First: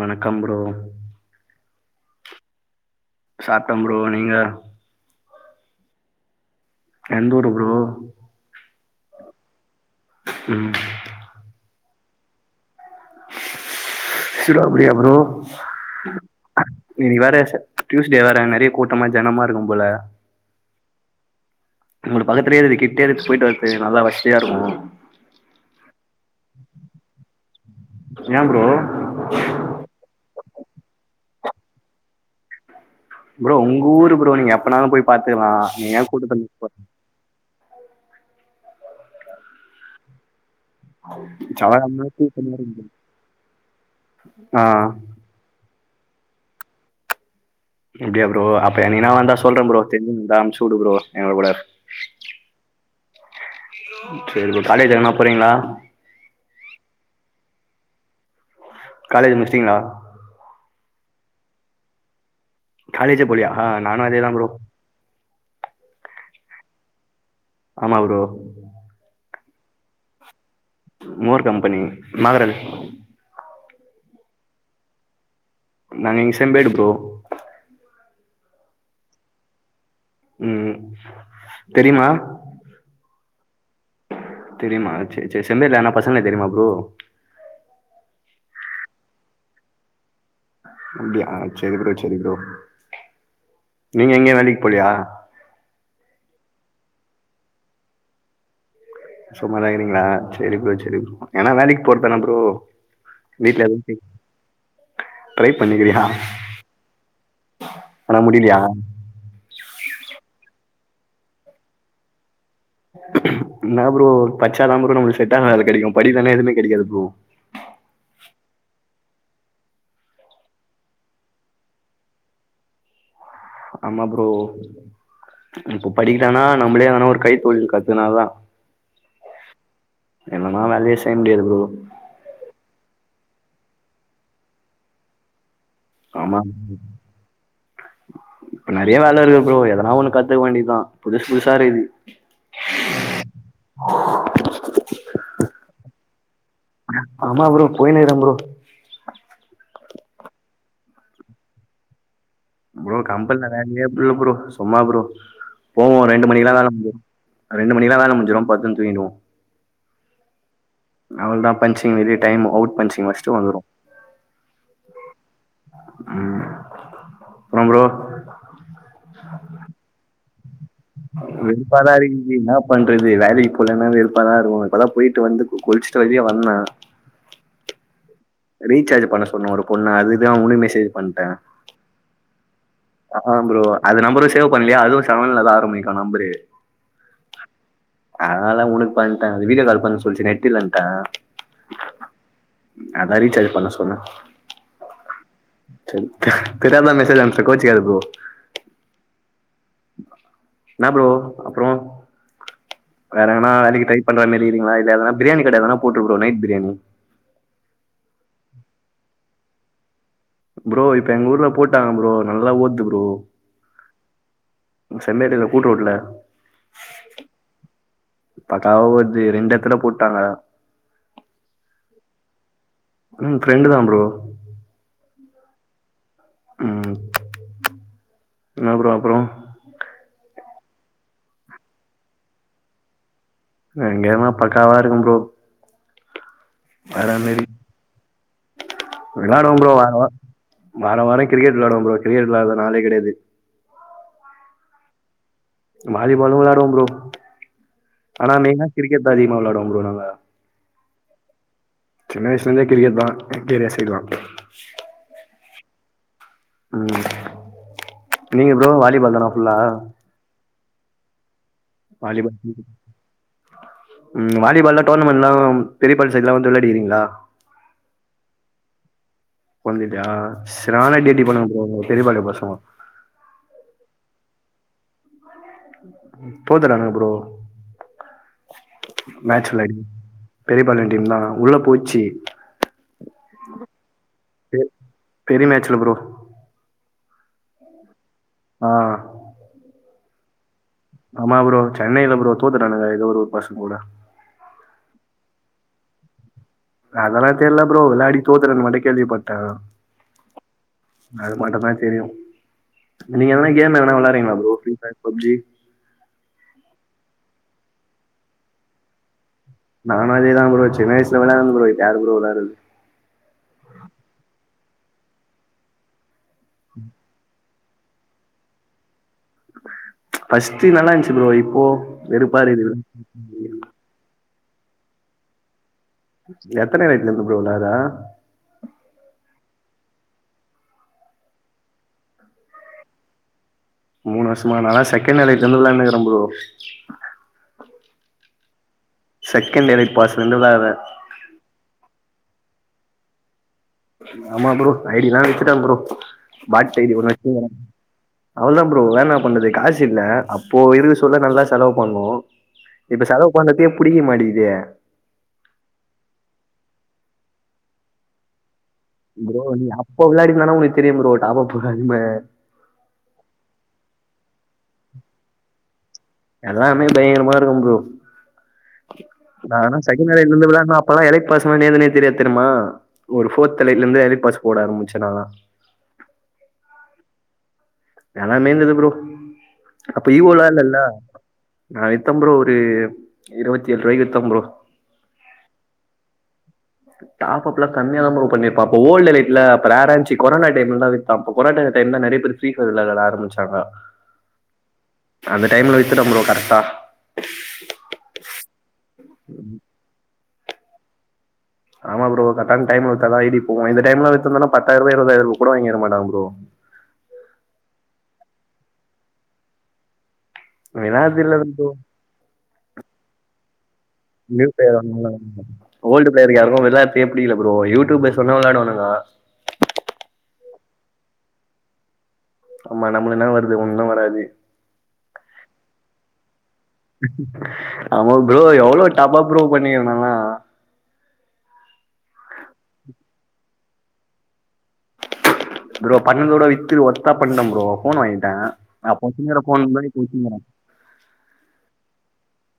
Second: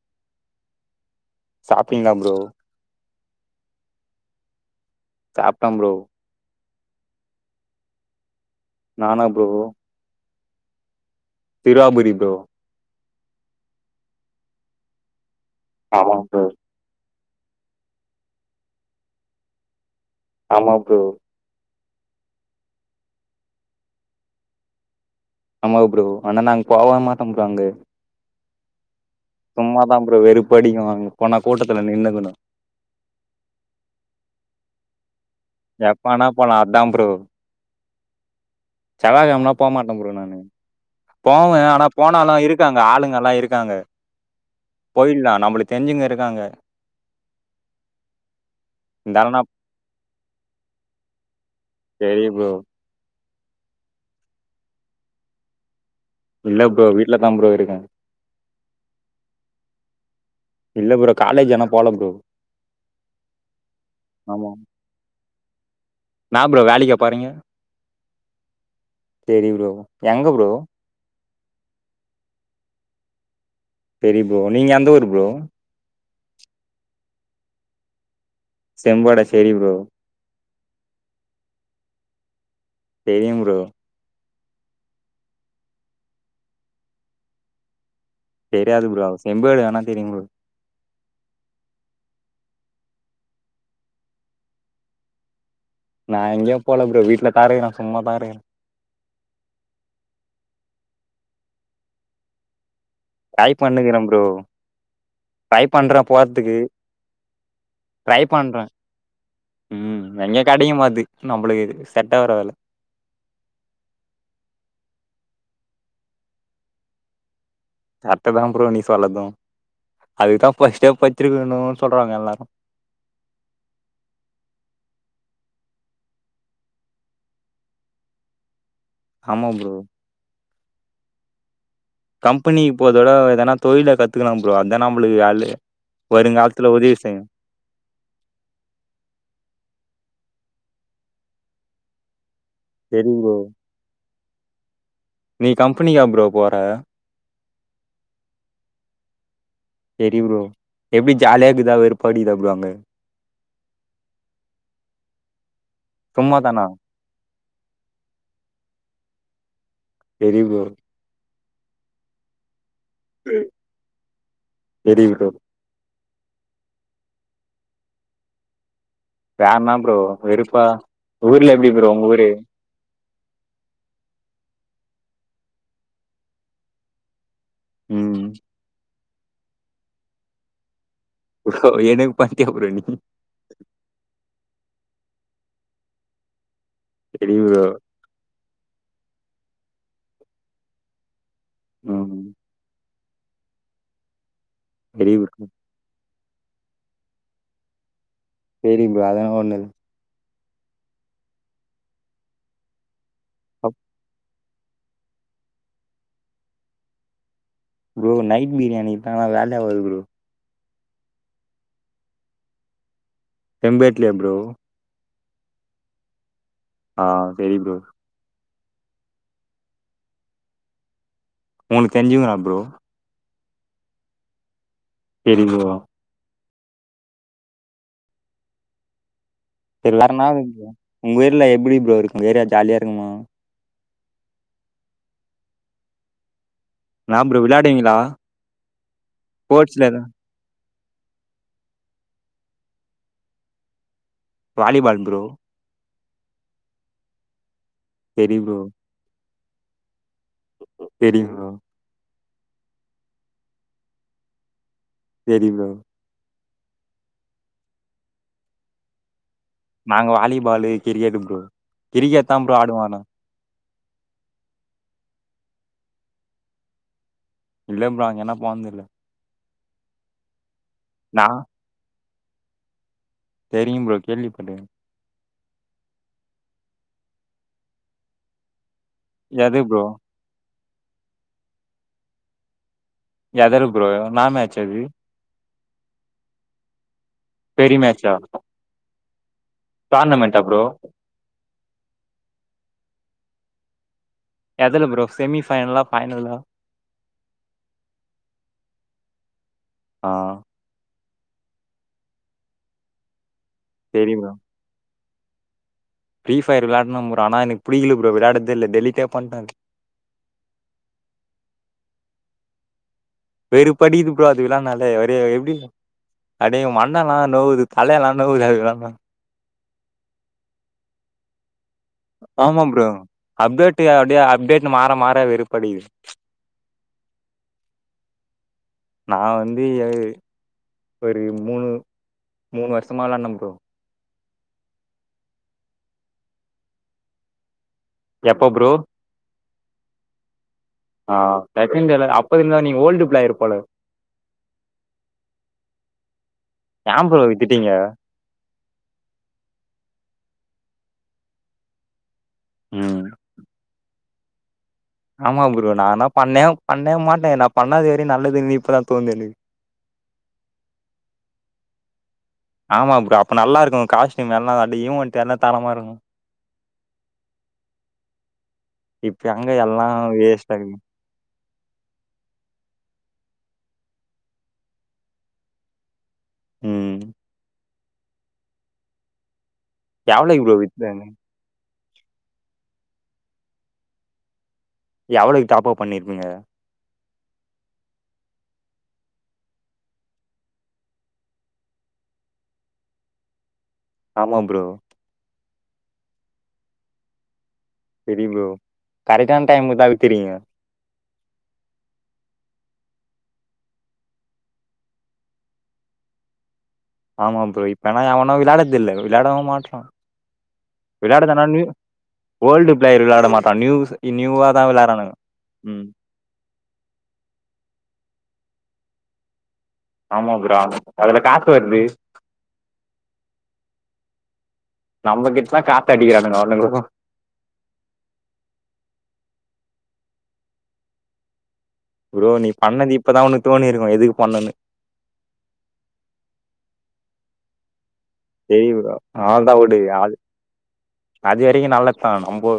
வணக்கம் ப்ரோ சாப்பிட்ங்களா ப்ரோ சாப்பிட்ட ப்ரோ நீங்க சாப்ட்ட ப்ரோ எந்தூரு ப்ரோ நானா ப்ரோ ம் சிருவாபுரி ப்ரோ சிருவாபுரியா ப்ரோ ஆமா ப்ரோ இன்னிக்கி வேற டியூஸ்டே வேற நெறைய கூட்டமா ஜனமா இருக்கும் போல ஆமா ப்ரோ உங்ளுக்கு பக்கத்துலேயே இருகுது கிட்டேயே இரு போயிட்டு வர்றதுகு நல்லா வஷியா இருக்கு ஆமா ப்ரோ ஆனா நாங்க போவ மாட்டோ ப்ரோ அங்கே ஏ ப்ரோ சும்மாதா ப்ரோ வெறுப்படிக்கு அங்க போனா கூட்டத்துல நின்னுக்கணு ப்ரோ உங்க ஊர் ப்ரோ நீங்க எப்பனாலு போய் பாத்துக்கலா நீ ஏ எப்பனா கூட்டத்த போலா போ செவ்வாக்கெழமனா போமாட்டே ப்ரோ நானு போவே ஆனா செவ்வாகெழம போனாலு கூட்டமா இருக்கு இருக்காங்க ப்ரோ ஆளுங்கல்லா இருக்காங்க ஆ போயிட்லா நம்மளுக்கு தெரிஞ்சங்க இருக்காங்க அப்டியா ப்ரோ அப்ப என்னைக்குனா வந்தா இருந்தாலு நா சொல்றே ப்ரோ தெரிஞ்சுங்க இருந்தா அனுப்பிச்சு விடு ப்ரோ எங்க கூட சரி ப்ரோ சரிப் ப்ரோ காலேஜ் எங்கனா போறீங்களா இல்ல ப்ரோ வீட்லதா ப்ரோ இருக்கே காலேஜ் முடிச்சிட்டீங்களா இல்ல ப்ரோ காலேஜ் ஆனா போல ப்ரோ காலேஜே போலயா நானு அதேதா ப்ரோ ஆமா என்னா ப்ரோ வேலைக்கா போறீங்க ஆமா ப்ரோ தெரியு ப்ரோ எங்க ப்ரோ மோர் கம்பெனி மகரல் சரி ப்ரோ நீங்க எந்த ஊரு ப்ரோ நாங்க இங்க செம்பேடு ப்ரோ செம்பேடா சரி ப்ரோ ம் தெரியுமா தெரியும் ப்ரோ தெரியுமா சரி சரி செம்பேடுல யார்னா பசங்கள தெரியுமா ப்ரோ தெரியாது ப்ரோ செம்பேடு வேனா தெரியும் ப்ரோ அப்டியா சரி ப்ரோ சரி ப்ரோ நீங்க எங்கயு வேலைக்கு போலியா நா எங்கேயு போல ப்ரோ வீட்ல தா இருக்குறே சும்மா தா இருக்குறே சும்மாதா இருக்குறீங்களா சரி ப்ரோ சரி ப்ரோ எங்கனா வேலைக்கு போறதான ப்ரோ டை வீட்ல எதுவு பண்ணுக்கிறே ப்ரோ ட்ரை டை பண்றே பண்ணிக்கிறியா போற்துக்கு ஆனா ட்ரை முடியலையா பண்றே ம் எங்க கெடைக்க மாட்து நம்மளுக்கு செட் ஆவுற வேல என்னா ப்ரோ படிச்சாதா ப்ரோ நம்மளுக்கு செட்டான வேல கெடைக்கு படிக்கலனா எதுவுமே கெடைக்காது ப்ரோ டதா ப்ரோ நீ சொல்லது அதுக்குதா பஸ்ட்டே பட்ச்சிருக்கணுன்னு சொல்றாங்க எல்லாரு ஆமா ப்ரோ இப்ப படிக்கிட்டானா நம்மளே வேனா ஒரு கைத்தொழில் கத்துக்குனாதா ஆமா ப்ரோ என்னன்னா வேலையே செய்ய முடியாது ப்ரோ கம்பெனிக்கு போறத விட எதனா தொழில கத்துக்கலா ப்ரோ அதா நம்பளுக்கு வேல்லு ஆமா இப்ப நெறைய வேல இருக்கு ப்ரோ எதனா ஒண்ணு கத் துக்கவேண்டியதா புதுசு புதுசா இருக்குது செரி ப்ரோ [inaudible] நீ கம்பெனிக்கா ப்ரோ போற போயினுயிருக்குறே ப்ரோ சரி ப்ரோ எப்டி ஜாலியாக்குதா வெறுப் ப்ரோ கம்பல் வேலையே க்கு ப்ரோ சும்மா ப்ரோ போவோ ரெண்டு சும்மா மணிக்கெல்லா தானா வேல முடிஞ்சிடு ரெண்டு மணிக்கெல்லா வேல முடிஞ்சிடு படுத்துன்னு தூங்கிடுவோ தெரியு ப்ரோ அவளதா பஞ்சிங் வரிய டைம் அவுட் பஞ்சிங் வச்சுட்டு வந்துருவோ சரி ப்ரோ ம் அப்பறோ ப்ரோ வேனா ப்ரோ வெறு வெறுப்பாதா இருக்குது என்னா பண்றது வேலைக்கு போலன்னா வெறுப்பா தா இருக்கு அப்பதா போயிட்டு வந்து குளிச்சுட்டு வெளிய வந்த ம் ரீசார்ஜ் பண்ண சொன்னோ ஒரு பொண்ண அதுதா உன்னு மெசேஜ் பண் ப்ரோ என்க்கு பண்ணிட்டியா ப்ரோ நீ ஆ ப்ரோ அது நம்பரும் சேவ் பண்ணலையா அதுவு செவன்லதா ஆரம்பிக்கு நம்பரு சரி ப்ரோ அதனாலா உனக்கு பண்ட்டே அது வீட்ட கால் பண்ண சொல்லிச்சு நெட்டு இலன்ட்ட ம் அதா ரீசார்ஜ் பண்ண சொன்னே தெரியு ப்ரோ தெரியாதா மெசேஜ் அனுச்ட்டே கோச்சுகாத ப்ரோ செரி ப்ரோ அதானால ஒன்னுல் என்ன பரோ அப்பறோ வேற எங்கன்னா அப் வேலைக்கு ட்ரை பண்ற மார [unintelligible] இனா பிரியாணி கடை எதன போட்டு night biryani bro night biryani தா வேலையாவது ப்ரோ ப்ரோ இப்ப எங்க ஊர்ல போட்டாங்க ப்ரோ நல்லா ஓட்து ப்ரோ எம்பேட்லியா ப்ரோ செம்மேடில கூட் ரோட்டுல ஆ தெரி ப்ரோ பத்தாவது ரெண்டு எடத்துல போட்டாங்க உனக்கு தெரிஞ்சுங்கா ப்ரோ ம் ஃபிரெண்டுதா ப்ரோ செரி ப்ரோ ம் என்னா ப்ரோ அப்றோ எல்லருனாவ் உங்க ஊர்ல எப்படி ப்ரோ இருக்கு ஏறா ஜாலியா இருக்குமா எங்கேனா பக்காவா இருக்கும் ப்ரோ என்னா ப்ரோ பறமாரி விளாடுவீங்களா விளாடுங்க ப்ரோ ஸ்போர்ட்ஸ்ல வா எது வா வாரம் வார கிரிக்கட் விளாவோம் ப்ரோ கிரெட்க்கட் விளாடற நாலே கெடயாது வாலிபால் ப்ரோ வாலிபாலும் விளையாடுவோம் ப்ரோ ஆனா சரி நீயா கிரிக்கெட் தா அதிகமா விளாடுவோம் ப்ரோ நாங்க சரிங் ப்ரோ சின்ன வயசுலருந்தே கிரிக்கெட் தா எங்கேரிய சைடளா செரி ப்ரோ ம் நீங்க ப்ரோ வாலிபால் தானா ஃபுல்லா நாங்க வாலிபாலு கிரிக்கெட ப்ரோ கிரிக்கெட் தா வாலிபால் ப்ரோ ஆடுவோ ஆனா ம் வாலிபால்ல்ளா டோர்னமெண்ட்ல்லா பெரிய ப சைட்லா வந்து விளையாடிர்கீங்களா இல்ல ப்ரோ அங்கனா போதுல்ல போனதில்லையா சரி நானே டி டி நான் பண்ணுவே ப்ரோ பெரிய பாலு பசங்க தெரியும் ப்ரோ கேள்விப்பட்ருக்கே தோத்துட்டானுங்க ப்ரோ எது ப்ரோ பெரியபாலண் டீம் தா உள்ள போச்சு எதரு ப்ரோ நாமேச்சது ச்சல ப்ரோ பெரிய மேட்சா ஆ டோர்னமெண்ட்டா ப்ரோ ஆமா ப்ரோ சென்னையில ப்ரோ தோத்துட்டானுங்க ஏதோ ஒரு ஒரு பசங்க கூட எதுல ப்ரோ செமிஃபைனல்லா பைனல்லா அதெல்லா தெரில ப்ரோ விளையாடி தோத்த்துட்டா மட்டு கேள்விப்பட்டே ஆ அது மட்டுந்தா தெரியு, நீங்க எதுனா கேம் எதுனா வெளாட்றீங்களா bro free fire PUBG free fire விளாட்ன ப்ரோ ஆனா எனக்கு புடிக்கல ப்ரோ விளையாட தெரில டெலிட்டே பண்ட்ட நானு அதேதா ப்ரோ சின்ன வயசுல விளாட்னது ப்ரோ இப்ப யாரு ப்ரோ விளாட்றது வெறுப்படிக்குது ப்ரோ அது விளாட்னாலே ஒரே எப்டி அப்டியே மண்டல்லா நோவுது தலையெல்லா நோவுது அது விளாட்னா ஃபஸ்ட்டு நல்லா இருந்துச்சி ப்ரோ இப்போ வெறுப்பா ஆமா இருக்குது ப்ரோ அப்டேட் அப்டியே அப்டேட் மாற மாற வெறுப்படிக்குது எத்தன வயசுல இருந்து ப்ரோ விளாடுற நா வந்து எ ஒரு மூணு மூணு வருஷமா விளான்ட ப்ரோ மூணு வருஷமா நான்லா செகண்ட் எலைட்ல இருந்து விளாயாண்டுனு இருக்குற ப்ரோ எப்ப ப்ரோ செகண்ட் எலைட் பாஸ்ல இருந்து விளாட்ற ஆ செகண்ட் எலை அப்ப இருந்தா நீங்க ஓல்டு பிளேயர் போல ஆமா ப்ரோ ஐடிலா வித்துட்ட ப்ரோ பாட் ஐடி ஏன் ஒண்ணு ப்ரோ வச்சிருந்தே வித்துட்டீங்க அவ்ளோதா ப்ரோ வேற என்னா பண்றது காசு இல்ல அப்போ இருக்க சொல்ல நல்லா செலவு பண்ணோ ம் இப்ப செலவு பண்றதுக்கே புடிக்க மாட்டேங்கிதே ஆமா ப்ரோ நான்லா பண்ணே பண்ணே மாட்டே நா பண்ணாது வரையு நல்லதுனு இப்பதா தோணுது எனக்கு ப்ரோ நீ அப்ப விளாடிருந்தனா உனக்கு தெரியு ப்ரோ டாப் அப் அரும ஆமா ப்ரோ அப்ப நல்லா இருக்கு காஸ்டியூ எல்லா அண்ட் ஈவன்ட் எல்லா தரமா இருக்கு எல்லாமே பயங்கரமா இருக்கு ப்ரோ, இப்ப எங்க நா ஆனா எல்லா செகண்ட் எலைட்லந்து வேஸ்ட்டா இருக்கு விளாட்ன அப்பல்லா எலைட் பாஸ்னா ஏதுனே தெரியாது தெரிமா ஒரு ஃபோர்த் எலைட்ல இருந்துதா எலைட் பாஸ் போட ஆரம்பிச்ச நான்லா ம் எல்லாமே இருந்துது ப்ரோ அப்ப எவ்ளோக்கு இஓலா ப்ரோ இல்லல வித்தாங்க நா வித்த ப்ரோ, ஒரு இருபத்தி ஏழு ரூவாய்க்கு வித்த ப்ரோ எவ்வளவுக்கு டாப்அப் பண்ணிருப்பீங்க டாப் அப்லா கம்மியாதா ப்ரோ பண்ணிருப்ப அப்ப ஓல்டு எலைட்ல அப்ப ரேரா இருந்துச்சி கொரோனா டைம்ல தா வித்த அப்ப கொரோனா டைம் ல நறைய பேர் ஃபிரீ பையர் விளையாட ஆரம்பிச்சாங்க ஆமா ப்ரோ அந்த டைம்ல வித்துட்ட ப்ரோ கரெக்டா செரி ப்ரோ கரெக்டான டைம்ல தா வித்துருக்கீங்க ஆமா ப்ரோ கரெக்டான டைம்ல வித்தா தா ஐடி போவுமே இந்த டைம்ல வித்திருந்தோன்னா பத்தாயரூவா இருபதாயிரரூவாக்கு கூட வாங்கிருக்க மாட்டாங்க ப்ரோ ஆமா ப்ரோ இப்பனா எவனு விளயாட தெரில விளயாடவு மாட்றா விளாட்றது விளயாட இல்ல தான நியூ ப்ரோ ஓல்டு பிளேயர் விளயாட மாட்டா நியூ நியூ பிளேயர் அந்த மாரிதா ஓல்ட் பிளேயர் யாருக்கு விளயாட்றதுகே புடிக்கல ப்ரோ யூடியூபர்ஸ் சொன்னா விளயாடுவானுங்க ஆமா ப்ரோ அதுல காசு வருது ஆமா நம்மளுக்கு என்னா வருது ஒன்னு வராது நம்மகிட்டதா காசு அடிக்கிறானுங்க அவனுங்களு ஆமா ப்ரோ எவ்ளோ டாப்அப் ப்ரோ பண்ணீங்க நானா ப்ரோ நீ பண்ணது இப்பதா உனக்கு தோணிருக்கு எதுக்கு பண்ணன்னு ப்ரோ பண்ணத விட வித்து ஒர்த்தா பண்ணிட்ட ப்ரோ ஃபோன் வாங்கிட்டேன் செரி ப்ரோ அப்போ வச்சிருக்கிற அவ்ளோதா ஃபோன் வுடு தான் இப்போ அது வச்சிருக்கிறேன் அது வரைக்கு நல்லத்தா நம்போ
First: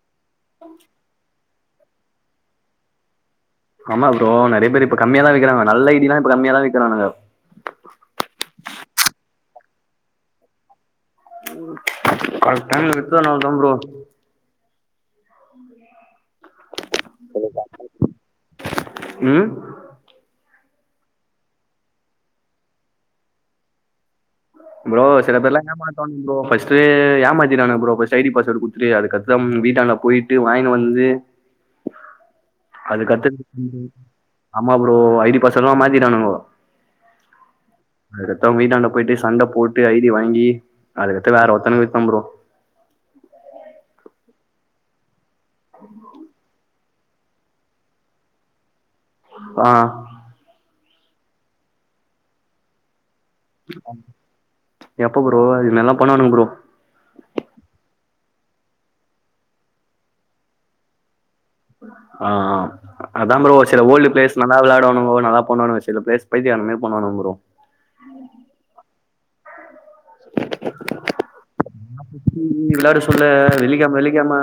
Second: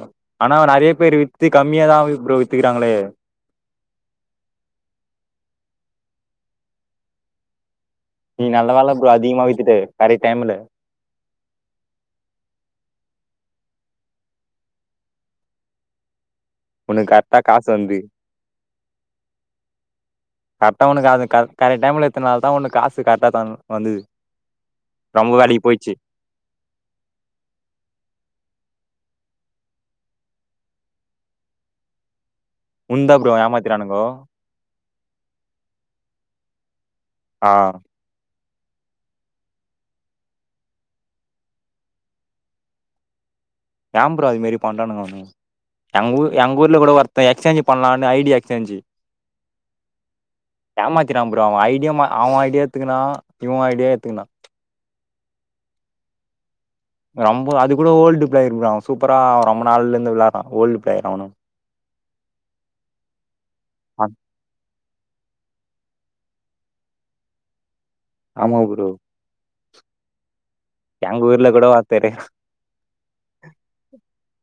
ஆனா நறைய பேர் வித் து கம்மியாதா ப்ரோ வித்துக்கிறாங்களே ஆமா ப்ரோ நறைய பேர் இப்ப கம்மியாதா விக்கிறாங்க நல்ல ஐடி லா இப்ப கம்மியாதா விக்கிறானுங்க நீ நல்ல வேல ப்ரோ அதிகமா வித்துட்ட கரெக்ட் டைம்ல கரெக்ட் டைம்ல வித்ததுனாலதா ப்ரோ உனக்கு கரெக்ட்டா காசு வந்து ம் கரெக்டா ஒனக்கு அது கரெக்ட் டைம்ல இத்தன நாள்தான் ஒனக்கு காசு கரெக்டாக தான் வது ப்ரோ சிலபேர்லாம் என்ன மாட்டாங்க ப்ரோ ஃபர்ஸ்ட்டு ஏமாத்திடாங்க ப்ரோ ஃபர்ஸ்ட்டு ஐடி பாஸ்வேர்டு குடு அதுக்கத்தம் வீட்டாண்ட போயிட்டு வாங்கினு வந்து உன்தா அதுக்கத்து ப்ரோ ஏமாத்திறானுங்கோ ஆமா ப்ரோ ஐடி பாஸ்வோர்டலா மாத்திடானுங்கோ ஆ அத்தவங்க வீடாண்ட போயிட்டு சண்ட போட்டு ஐடி வாங்கி அதுக்கத்த வேற ஒருத்தனுகு வித்த ப்ரோ ஏம் ப்ரோ அது மாறி பண்றானுனங்க அவ்னுங் எங்ஊர் எங்க ஊர்ல கூட ஒருத் எக்ஸ்சேஞ்ச் பன்லானு ஐடிய எக்ஸ்சேஞ்சு ஆ ஏமாத்திட்டா ப்ரோ அவன் ஐடிய அவ ஐடிய எத்துக்குனா இவ ஐடிய எத்துக்குனா எப்ப ப்ரோ இதுமாரிலா பண்ணுவானுங்க ப்ரோ ரொம்ப அது கூட ஓல்டு பிளேயர்தா சூப்பரா ரொம்ப நாள்ல இருந்து விளாட்றா ஓல்டு ப்ளேயர் அவனு ஆ ஆ அதா ப்ரோ சில ஓல்டு பிளேஸ் நல்லா வெளாடுவானுங்கோ நல்லா பண்ணுவானுங்க வச் சில பிளேஸ் பைத்தியக்கார மாரி பண்ணுவாங்க ப்ரோ ஆமா ப்ரோ எங்க ஊர்ல கூட ஒருத்தரு வெள்ளாட சொல்ல வெள்ளிக்கெழம வெள்ளிக்கெழம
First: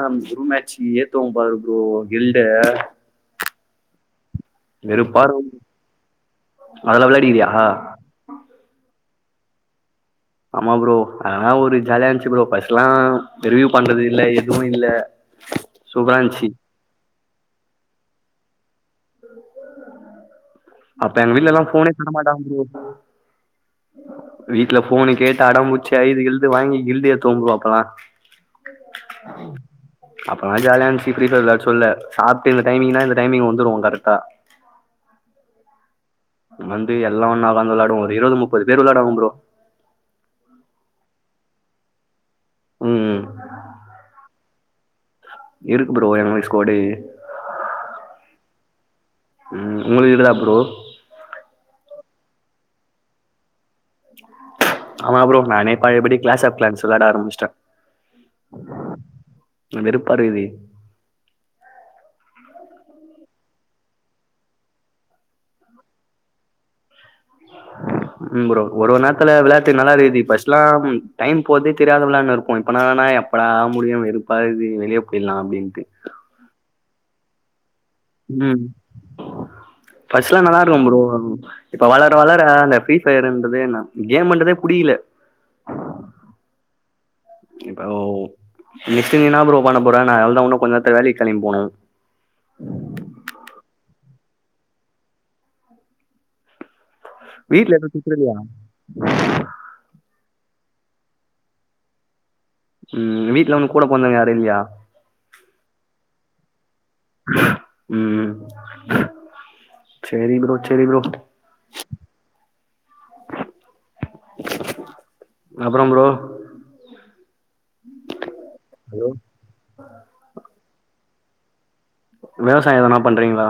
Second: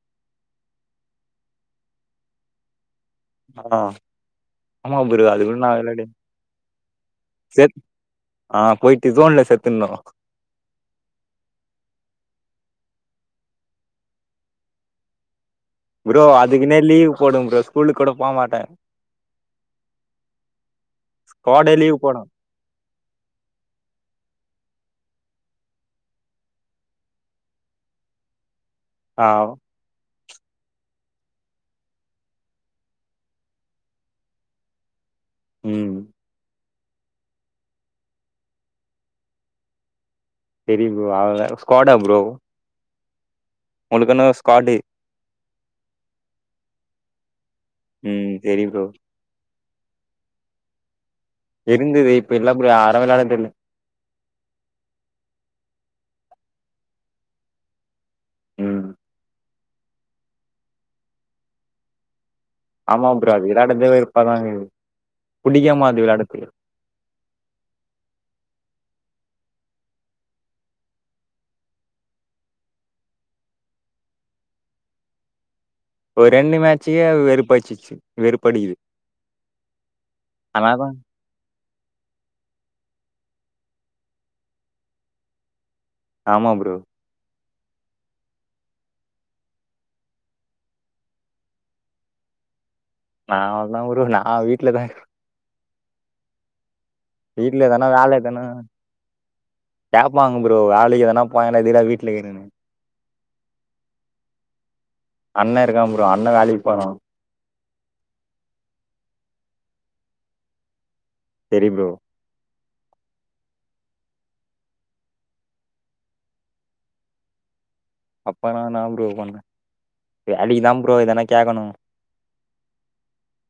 மேட்சிங் தூம்பாது ப்ரோ கில்டு ஆ ஆமா ப்ரோ இருக்கு அதுக்கூட நா வெளாடுவேன் அதெல்லா விளாடிக்கிறியா சேத் ஆ போய் டிஜோன்ல சேத்துருந்தோ ஆமா ப்ரோ அதெல்லா ஒரு ஜாலியா இந்துச்சு ப்ரோ பஸ்லா ரிவியூ பண்றது இல்ல எதுவு இல்ல சூப்பரா ப்ரோ இருந்துச்சு அதுக்குனே லீவ் போடுவ ப்ரோ ஸ்கூலுக்கு கூட போமாட்டே அப்ப எங்க வீட்லலா ஸ்குவாடே போனே லீவ் தர போடு மாட்டாங்க ப்ரோ வீட்ல போனு கேட்டு அடம்புச்சி ஐது கிழுது வாங்கி கில்டு ஏத்துவ ப்ரோ அப்பலா ஆ அப்பலா ஜாலியானுச்சீ ஃப்ரீ ஃபயர் வெளாட சொல்ல சாப்ட்டு இந்த டைமிங்ன்னா இந்த டைமிங் வந்துருவோ கரெக்ட்டா [inaudible] ம் வந்து எல்லா ஒண்ணா ஒக்காந்து வெளாடுவோ ஒரு இருவது முப்பது பேர் வெளாடுவோ ப்ரோ செரி ப்ரோ அவங்களா ஸ்கோடா ப்ரோ ம் ம் உங்க்ளுக்னு ஸ்காடு இருக்கு ப்ரோ எங்களுக் ஸ்கோடு ம் சேரி ப்ரோ ம் உங்களுயிக்கா ப்ரோ இருந்தது இப்ப இல்ல ப்ரோ யாரு வெள்ளாட்ரது இல்ல ஆமா ப்ரோ நானே பழையபடி கிளாஸ் ஆப் கிளான்ஸ் வெளாட ஆரம்பிச்சுட்டே ம் வெறுப்பா இருக்குது ஆமா ப்ரா விடாதவே வெருப்பாதா இக்குது புடிக்கமாட்து விளாடத்துகே [inaudible] ம் ப்ரோ ஒரு ஒரு நேரத்துல விளாட்டு நல்லாதி ஃபர்ஸ்ட்லா டைம் போதே தெரியாத விளான்னு இருப்போ இப்ப எப்படா முடியு வெறுப்பா இக்து வெளியே போயிட்லா அப்டின்ட்டு ஒரு ரெண்டு மேட்சுக்கே வெறுப்பாச்சுச்சு வெறுப்படிகுது ஃபஸ்லா நல்லா இருக்கு ப்ரோ இப்ப வளர வளர இந்த பீக் பிரிபயரன்றதே நா கேமுன்றதே புடிக்கல ஆமா ப்ரோ இப்ப ஓ நிஷ்டு நீ என்ன ப்ரோ பண்ண போற நான் அவ்ளோதா இன்னு கொஞ்ச நேரத்துல வேலைக்கு கிளம்பி போனும் ஆ வீட்டல தா வீட்ல எதனா எது திட்ற வேல இல்லையா எதனா டேப் ஆமாங்க ப்ரோ வேலைக்கு எதனா போய்லா இருந்தா வீட்டேலயே இருக்கிற ம் வீட்ல உனக்கூட பொறந்தவங்க யாரு இல்லையா அண்ண இருக்கா ப்ரோ அண்ண வேலைக்கு போறா ம் ம் செரி ப்ரோ செரி ப்ரோ தெரி ப்ரோ அப்புறோ ப்ரோ அப்பனா நா ப்ரோ பண்ணே வேலைக்குதா ப்ரோ எதனா கேக்கணு விவசாய எதனா பண்றீங்களா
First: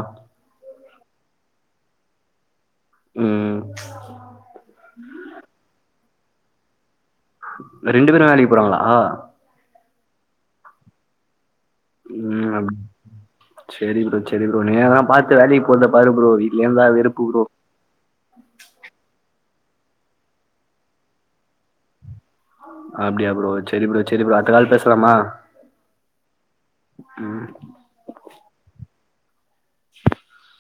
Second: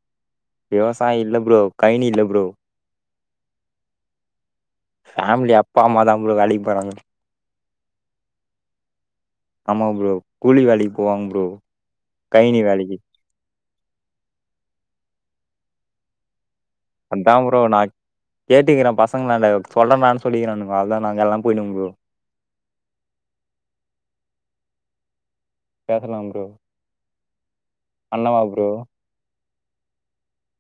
விவசாயில்ல ப்ரோ கைனி இல்ல ப்ரோ ம் ஃபேமிலி அப்பாம்மாதா ப்ரோ வேலைக்கு போறாங்க ரெண்டு பேரு வேலைக்கு போறாங்களா ஆமா ப்ரோ கூலி வேலைக்கு போவாங்க ப்ரோ கைனி வேலைக்கு சரி ப்ரோ சரி ப்ரோ நீ எதனா பாத்து வேலைக்கு போறத பாரு ப்ரோ வீட்லயே இருந்தா வெறுப்பு அத்தா ப்ரோ நான் கேட்டுக்கிறே பசங்களாண்ட சொல்றண்ணானு சொல்லிருக்கானுங்கோ அதா நாங்கல்லா போய்டோங்க ப்ரோ அப்படியா ப்ரோ சரி ப்ரோ சரி ப்ரோ அடுத்த கால் பேசலாமா பேசலாம் ப்ரோ ம் பண்ணவா ப்ரோ [inaudible]